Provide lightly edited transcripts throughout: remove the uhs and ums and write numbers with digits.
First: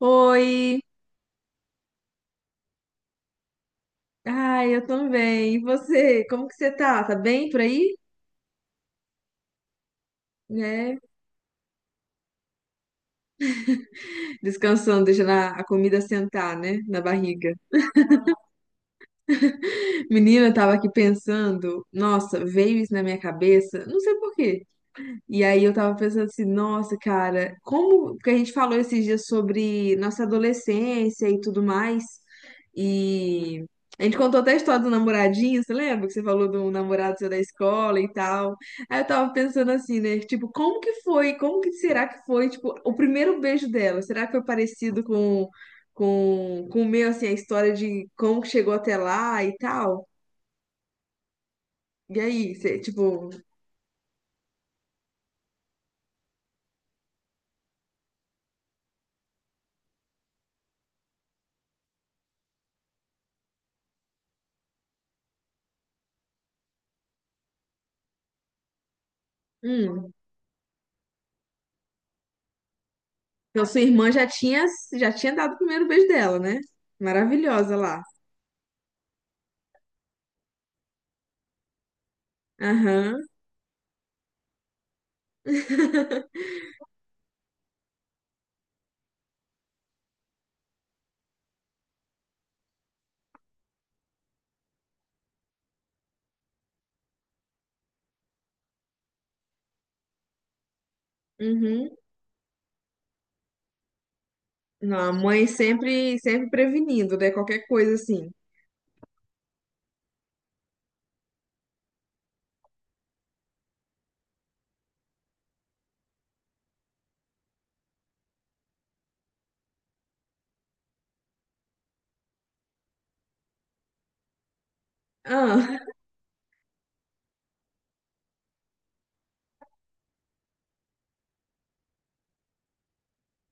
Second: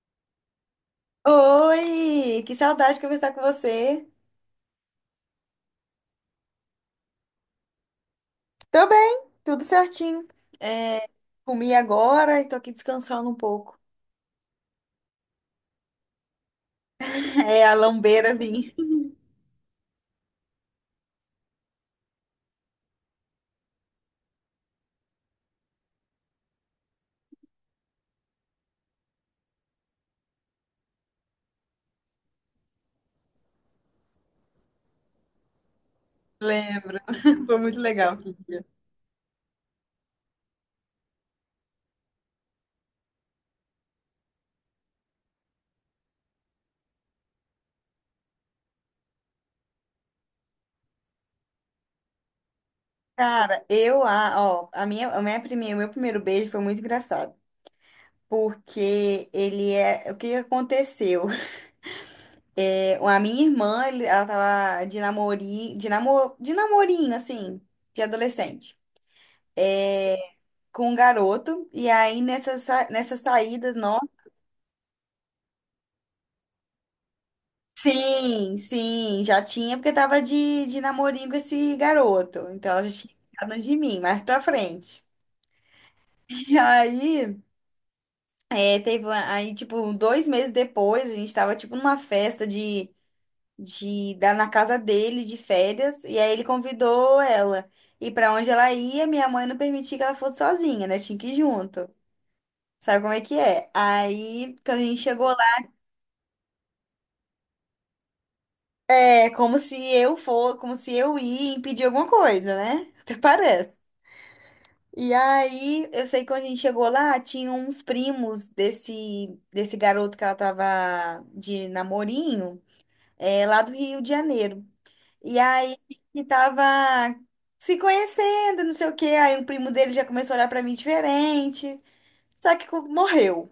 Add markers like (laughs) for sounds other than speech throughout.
Oi, Oi, que saudade de conversar com você. ai, eu também. E você? Como que você tá? Tá bem por aí? Tô bem, tudo certinho. Né? É, comi agora e tô aqui descansando um pouco. Descansando, deixando a comida sentar, né? Na (laughs) barriga. É, a lambeira vim. Menina, eu tava aqui pensando, nossa, veio isso na minha cabeça, não sei porquê. E aí eu tava pensando assim, nossa, cara, como que a gente falou esses dias sobre nossa adolescência e tudo mais. E a gente contou até a história do namoradinho, você lembra que você falou do Lembro. namorado seu da (laughs) Foi muito escola e legal aquele tal? dia. Aí eu tava pensando assim, né, tipo, como que foi? Como que será que foi, tipo, o primeiro beijo dela? Será que foi parecido com com o meu, assim, a história de como que chegou até lá e tal? E aí, você, tipo, Cara, eu, a, ó, a minha primeira, o meu primeiro beijo foi muito engraçado. Porque ele é. O que que aconteceu? É, a minha irmã, ela tava de namorinho, de namorinho, assim, de adolescente. hum. É, com um garoto, e aí nessas Então, saídas, sua nossa. irmã já tinha dado o primeiro beijo dela, né? Maravilhosa lá. Sim, sim, já tinha, porque tava de namorinho com esse garoto. Então ela já tinha Aham. ficado de mim, mais pra frente. (laughs) (laughs) E aí, teve, aí, tipo, 2 meses depois, a gente tava, tipo, numa festa na casa dele, de férias, e aí ele convidou ela. E pra onde ela ia, minha mãe não permitia que ela fosse sozinha, né? Tinha que ir junto. Uhum. Sabe como é que é? Aí, quando a Não, gente a chegou. mãe sempre, sempre prevenindo, né? Qualquer coisa assim. É como se eu ia impedir alguma coisa, né? (laughs) Até parece. E aí, eu sei que quando a gente chegou lá, tinha uns primos desse garoto que ela tava de namorinho, lá do Rio de Janeiro. E aí, Ah, que tava se conhecendo, não sei o quê. Aí, o primo dele já começou a olhar pra mim diferente. Só que morreu.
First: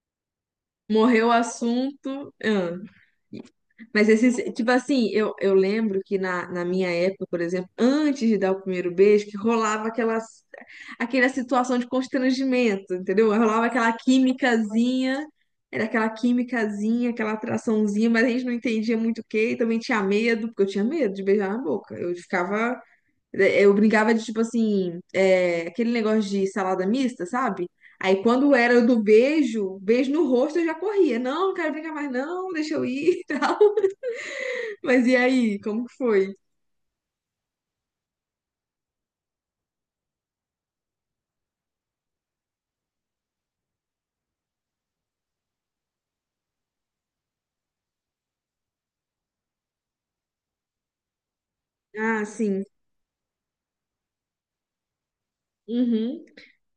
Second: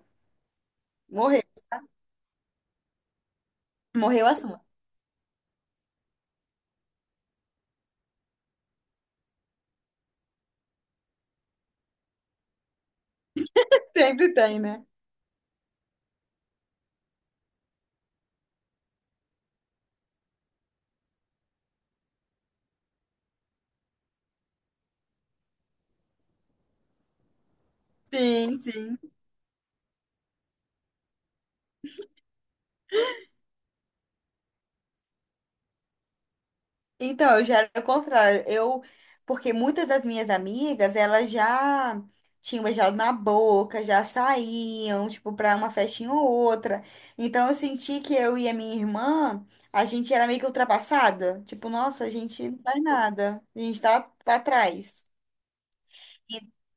(laughs) morreu o Morreu. assunto. Ah. Mas Morreu o esses, assunto. tipo assim, eu lembro que na minha época, por exemplo, antes de dar o primeiro beijo, que rolava aquela situação de constrangimento, entendeu? Rolava aquela (laughs) Sempre tem, né? químicazinha, era aquela químicazinha, aquela atraçãozinha, mas a gente não entendia muito o quê, e também tinha medo, porque eu tinha medo de beijar na boca. Eu brincava de, tipo assim, aquele negócio de salada mista, sabe? Aí quando Sim, era sim. do beijo, beijo no rosto, eu já corria. Não, não quero brincar mais, não, deixa eu ir (laughs) e tal. Mas e aí, como que foi? Então, eu já era o contrário. Porque muitas das minhas amigas, elas já tinham beijado na boca, já saíam, tipo, pra uma festinha ou outra. Então, eu senti que eu e a minha irmã, a gente era meio que ultrapassada. Tipo, nossa, a Ah, gente não sim. faz nada. A gente tá pra trás. Uhum.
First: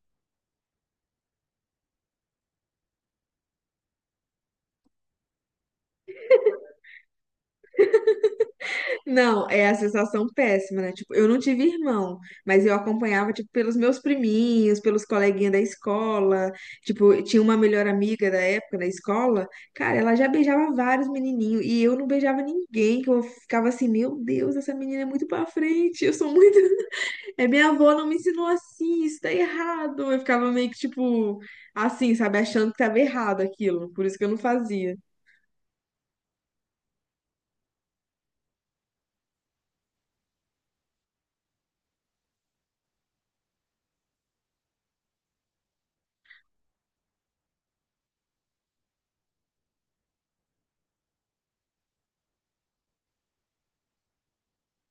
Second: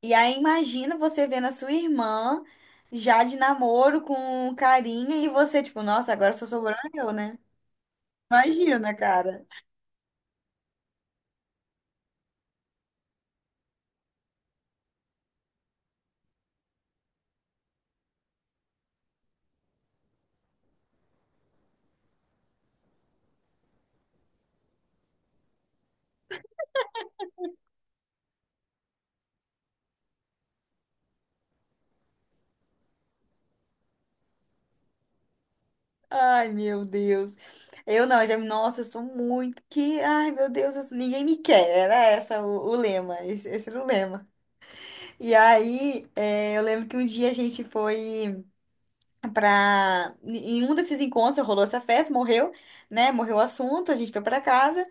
E aí, imagina você vendo a sua irmã já de namoro com carinha e você, tipo, nossa, agora só sobrou eu, né? Imagina, cara. Não, é a sensação péssima, né? Tipo, eu não tive irmão, mas eu acompanhava, tipo, pelos meus priminhos, pelos coleguinhas da escola. Tipo, eu tinha uma melhor amiga da época da escola. Cara, ela já beijava vários menininhos e eu não beijava ninguém, que eu ficava assim, meu Deus, essa menina é muito pra frente, eu sou muito... (laughs) É, minha avó não me ensinou assim, isso tá errado. Eu ficava meio que, tipo, assim, sabe? Achando que tava errado aquilo, por isso que eu não fazia. Ai, meu Deus. Eu não, já, nossa, eu sou muito que, ai, meu Deus, assim, ninguém me quer. Era essa o lema, esse era o lema. E aí, eu lembro que um dia a gente foi pra. Em um desses encontros rolou essa festa, morreu, né? Morreu o assunto, a gente foi pra casa.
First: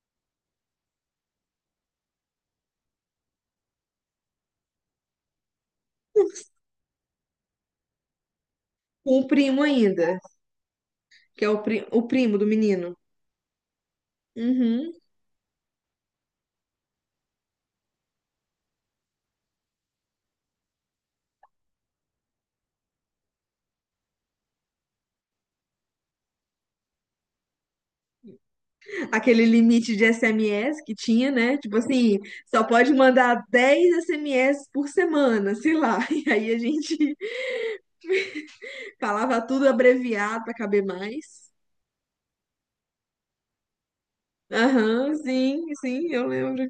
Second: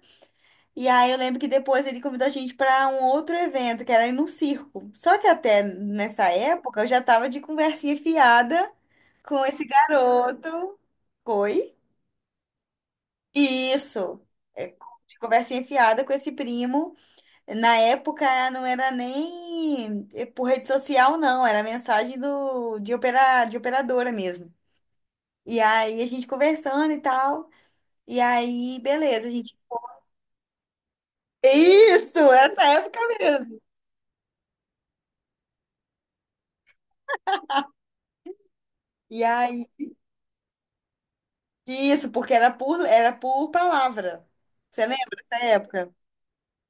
E aí eu lembro que depois ele convidou a gente pra um outro evento, que era ir num circo. Só que até nessa época eu já tava de conversinha fiada Com o com primo esse ainda, garoto. que é Foi. O primo do menino. Isso. É, Uhum. de conversa enfiada com esse primo. Na época não era nem por rede social, não. Era mensagem de operadora mesmo. E aí a gente conversando e tal. E aí, beleza, a Aquele gente. limite de SMS que tinha, né? Tipo assim, Isso, essa só pode época mandar mesmo. 10 SMS por semana, sei lá. (laughs) E aí a gente E falava tudo aí, abreviado para caber mais. isso, porque era por palavra. Você lembra Aham, dessa sim, época? sim, eu lembro.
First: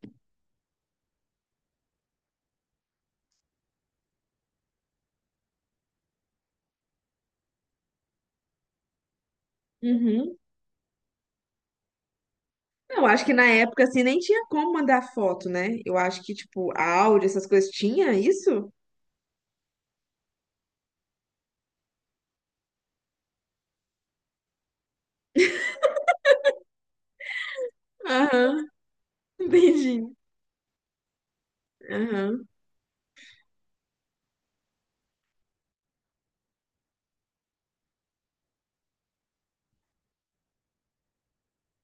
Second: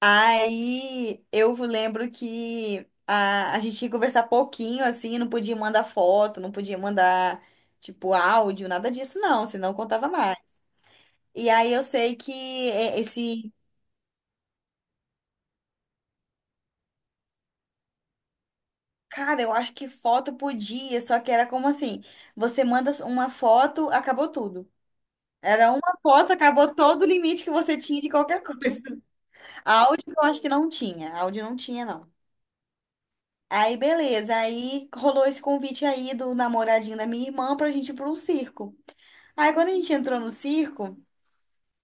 Aí eu lembro que a gente tinha que conversar pouquinho, assim, não podia mandar foto, não podia mandar, tipo, áudio, nada disso, não, senão eu contava Uhum. mais. E aí eu sei que Não, acho que na esse. época assim nem tinha como mandar foto, né? Eu acho que tipo áudio, essas coisas tinha isso? Cara, eu acho que foto podia, só que era como assim: você manda uma foto, acabou tudo. Era uma foto, acabou todo o limite que você tinha de qualquer Aham, coisa. (laughs) (laughs) entendi. Áudio eu acho que não tinha, áudio não tinha, não. Aham. Aí, beleza. Aí rolou esse convite aí do namoradinho da minha irmã pra gente ir pra um circo. Aí, quando a gente entrou no circo,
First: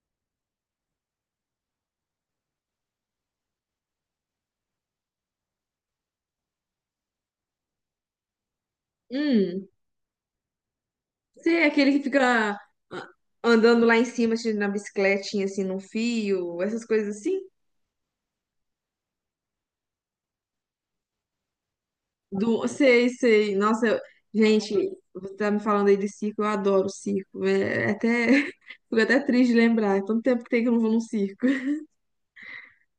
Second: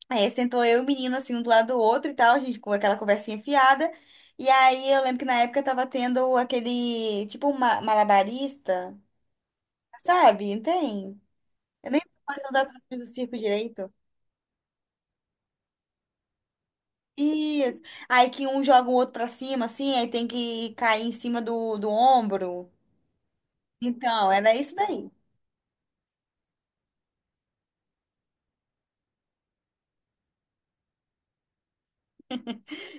aí sentou eu e o menino assim, um do lado do outro e tal, a gente com aquela conversinha fiada. E aí, eu lembro que na época tava tendo aquele, tipo, um malabarista, Hum, sabe? Não tem? Você é Eu aquele nem que fica posso ah, dar do circo andando direito. lá em cima assim, na bicicletinha assim num fio, essas coisas assim? Isso. Aí que um joga o outro pra cima, assim, aí tem que cair em cima do, do Do, ombro. sei, sei. Nossa, Então, era gente, isso daí. você tá me falando aí de circo, eu adoro circo. É até, (laughs) fico até triste de lembrar. É tanto tempo que tem que eu não vou num circo.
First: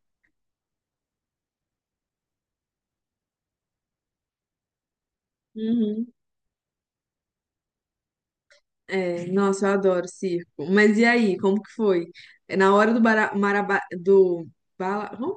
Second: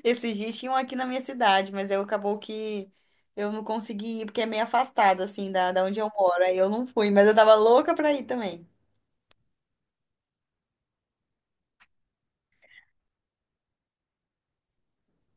Esses dias tinham aqui na minha cidade, mas eu acabou que eu não consegui ir, porque é meio afastado, assim, da, da onde eu Uhum. moro. Aí eu não fui, mas eu tava louca pra ir também. É, nossa, eu adoro circo. Mas e aí, como que foi? É, na hora do, bara, maraba, do bala- hum?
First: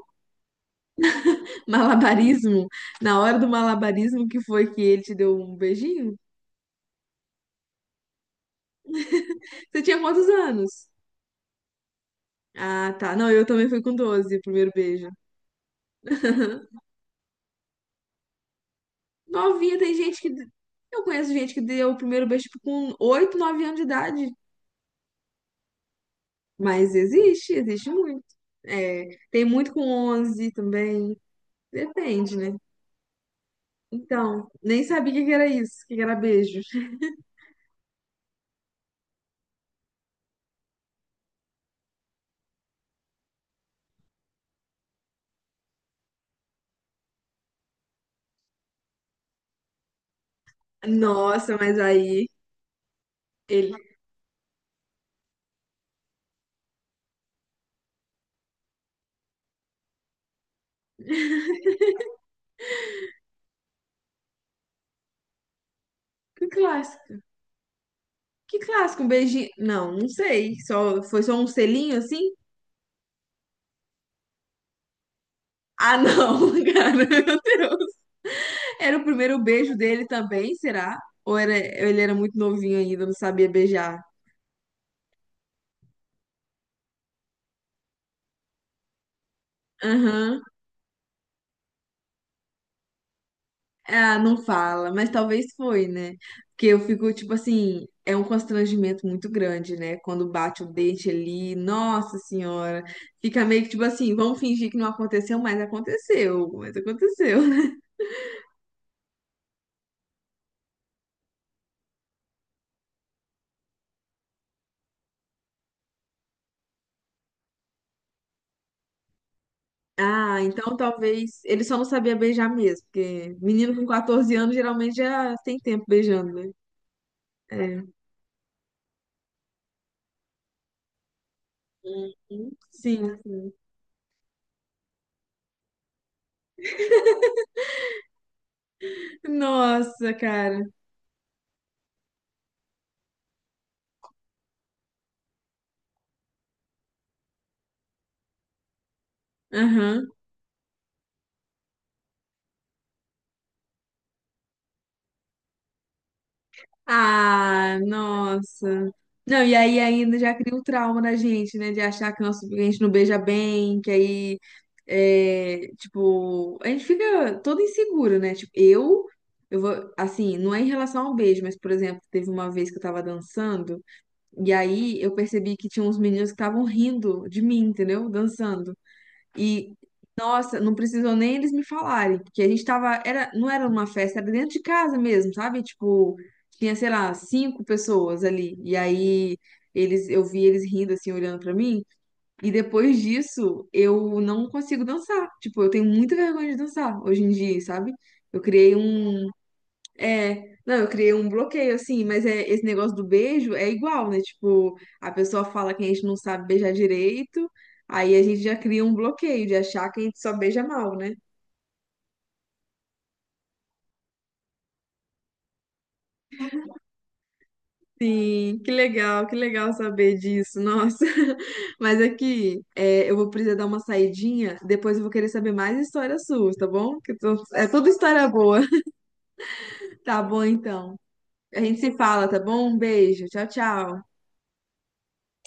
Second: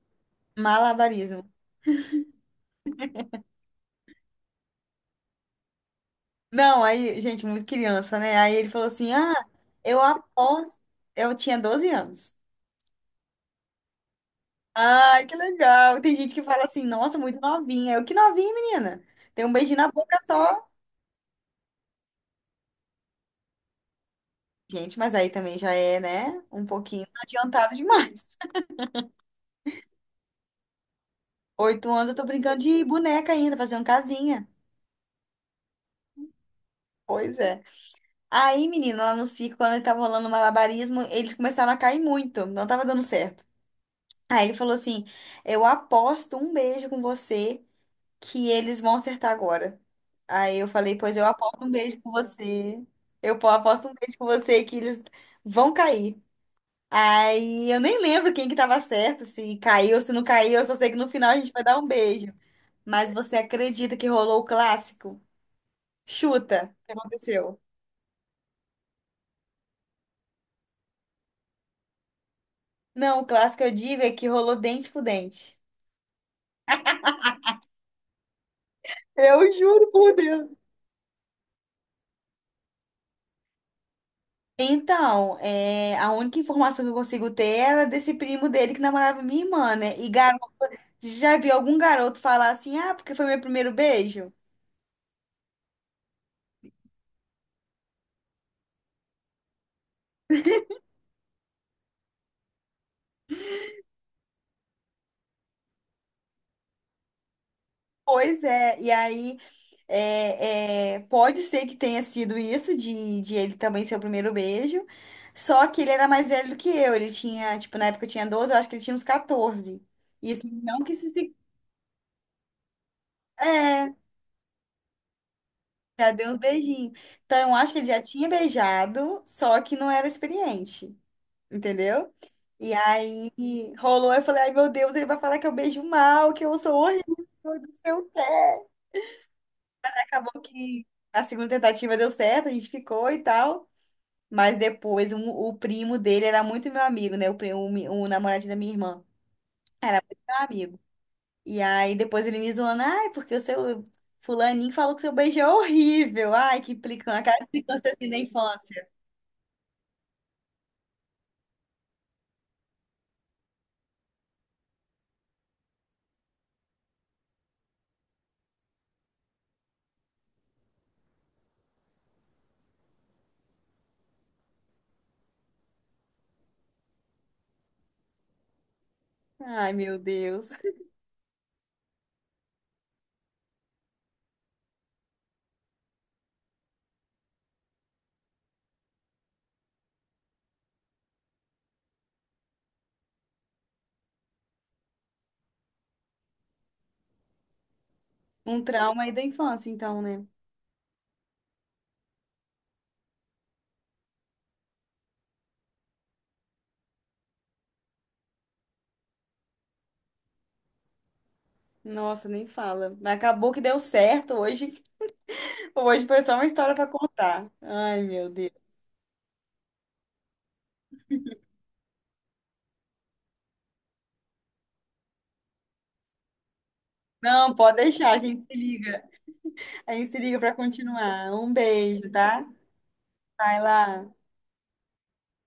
(laughs) Malabarismo. malabarismo, na hora do malabarismo que foi que ele te deu um beijinho? Não, aí, gente, muito criança, né? Aí ele falou assim: ah, Você tinha eu quantos aposto. anos? Eu tinha 12 anos. Ah, tá. Não, eu também fui com 12 o primeiro beijo. Ai, que legal. Tem gente que fala (laughs) assim, nossa, muito novinha. Eu, que novinha, menina. Tem um Novinha, beijinho na tem boca gente que. só. Eu conheço gente que deu o primeiro beijo tipo, com 8 9 anos de idade. Gente, mas aí também já é, né? Um Mas pouquinho existe, adiantado existe muito. demais. É, tem muito com 11 também. (laughs) 8 anos eu tô Depende, né? brincando de boneca ainda, fazendo casinha. Então, nem sabia o que que era isso, o que que era beijo. Pois é. Aí, menino, lá no circo, quando tava rolando malabarismo, eles começaram a cair muito, não tava dando certo. Aí ele falou assim: eu aposto um beijo com você que eles vão acertar agora. Aí eu falei: pois eu Nossa, aposto um mas beijo com aí você. Ele. Aposto um beijo com você que eles vão cair. Aí eu nem lembro quem que tava certo, se caiu, se não caiu, eu só sei que no final a gente vai dar um beijo. Mas você acredita que rolou o clássico? Que Chuta, o que clássico. aconteceu? Que clássico, um beijinho. Não, não sei. Foi só um selinho assim? Não, o clássico eu digo é que rolou dente com dente. Ah, não, (laughs) cara, meu Deus. Era o primeiro Eu beijo juro dele por Deus. também, será? Ou ele era muito novinho ainda, não sabia beijar? Então, é, a única informação que eu consigo ter era desse primo dele que namorava minha irmã, né? E Aham. garoto, já vi algum garoto falar assim, ah, porque foi meu primeiro Ah, beijo? não fala, mas talvez foi, né? Porque eu fico, tipo assim, é um constrangimento muito grande, né? Quando bate o dente ali, nossa senhora, fica meio que tipo assim, vamos fingir que não aconteceu, mas aconteceu, mas aconteceu, né? (laughs) Pois é, e aí pode ser que tenha sido isso de ele também ser o primeiro beijo, só que ele era mais velho do que eu, ele tinha, tipo, na época eu tinha 12. Eu acho que ele tinha uns 14. E Ah, assim, então não que isso se... talvez ele só não sabia beijar mesmo, porque menino com é, 14 anos geralmente já tem tempo Já deu beijando, os né? beijinhos. Então, eu acho que É. ele já tinha beijado, só que não era experiente, Uhum. entendeu? E Sim. aí Sim. rolou, eu falei, ai meu Deus, ele vai falar que eu beijo mal, que eu sou horrível, não sei o quê. Nossa, Acabou cara. que a segunda tentativa deu certo, a gente ficou e tal. Mas depois o primo dele era muito meu amigo, né? O, primo, o, mi- O namoradinho da minha irmã, Aham. meu amigo. E aí depois ele me zoando, ai, porque o seu fulaninho falou que seu beijo é horrível. Ai, que implicância, aquela Ah, implicância assim da infância. nossa. Não, e aí ainda já cria o trauma na gente, né? De achar que nosso que a gente não beija bem, que aí, é, tipo, a gente fica todo inseguro, né? Tipo, eu vou, assim, não é em relação ao beijo, mas, por exemplo, teve uma vez que eu tava dançando, e aí eu percebi que tinha uns meninos que estavam rindo de mim, entendeu? Dançando. Ai, E, meu Deus. nossa, não precisou nem eles me falarem, porque a gente tava, era, não era uma festa, era dentro de casa mesmo, sabe? Tipo, tinha, sei lá, cinco pessoas ali. E aí eles, eu vi eles rindo assim, olhando pra mim, e depois disso eu não consigo dançar. Tipo, eu tenho muita vergonha de dançar hoje em dia, sabe? Eu Um criei trauma aí da um, infância, então, né? é, não, eu criei um bloqueio, assim, mas é, esse negócio do beijo é igual, né? Tipo, a pessoa fala que a gente não sabe beijar direito, aí a gente já cria um bloqueio de achar que a gente só beija mal, né? Nossa, nem fala. Mas acabou que deu certo hoje. Hoje foi só uma história para contar. Ai, meu Deus. Sim, que legal saber disso, nossa. (laughs) Mas aqui, é, eu vou precisar dar uma saidinha, depois eu vou querer saber mais histórias suas, tá bom? Que Não, é pode tudo deixar, a história gente se boa. (laughs) liga. A gente se Tá liga bom, para então. continuar. Um A gente se beijo, fala, tá tá? bom? Um beijo, tchau, Vai lá. tchau.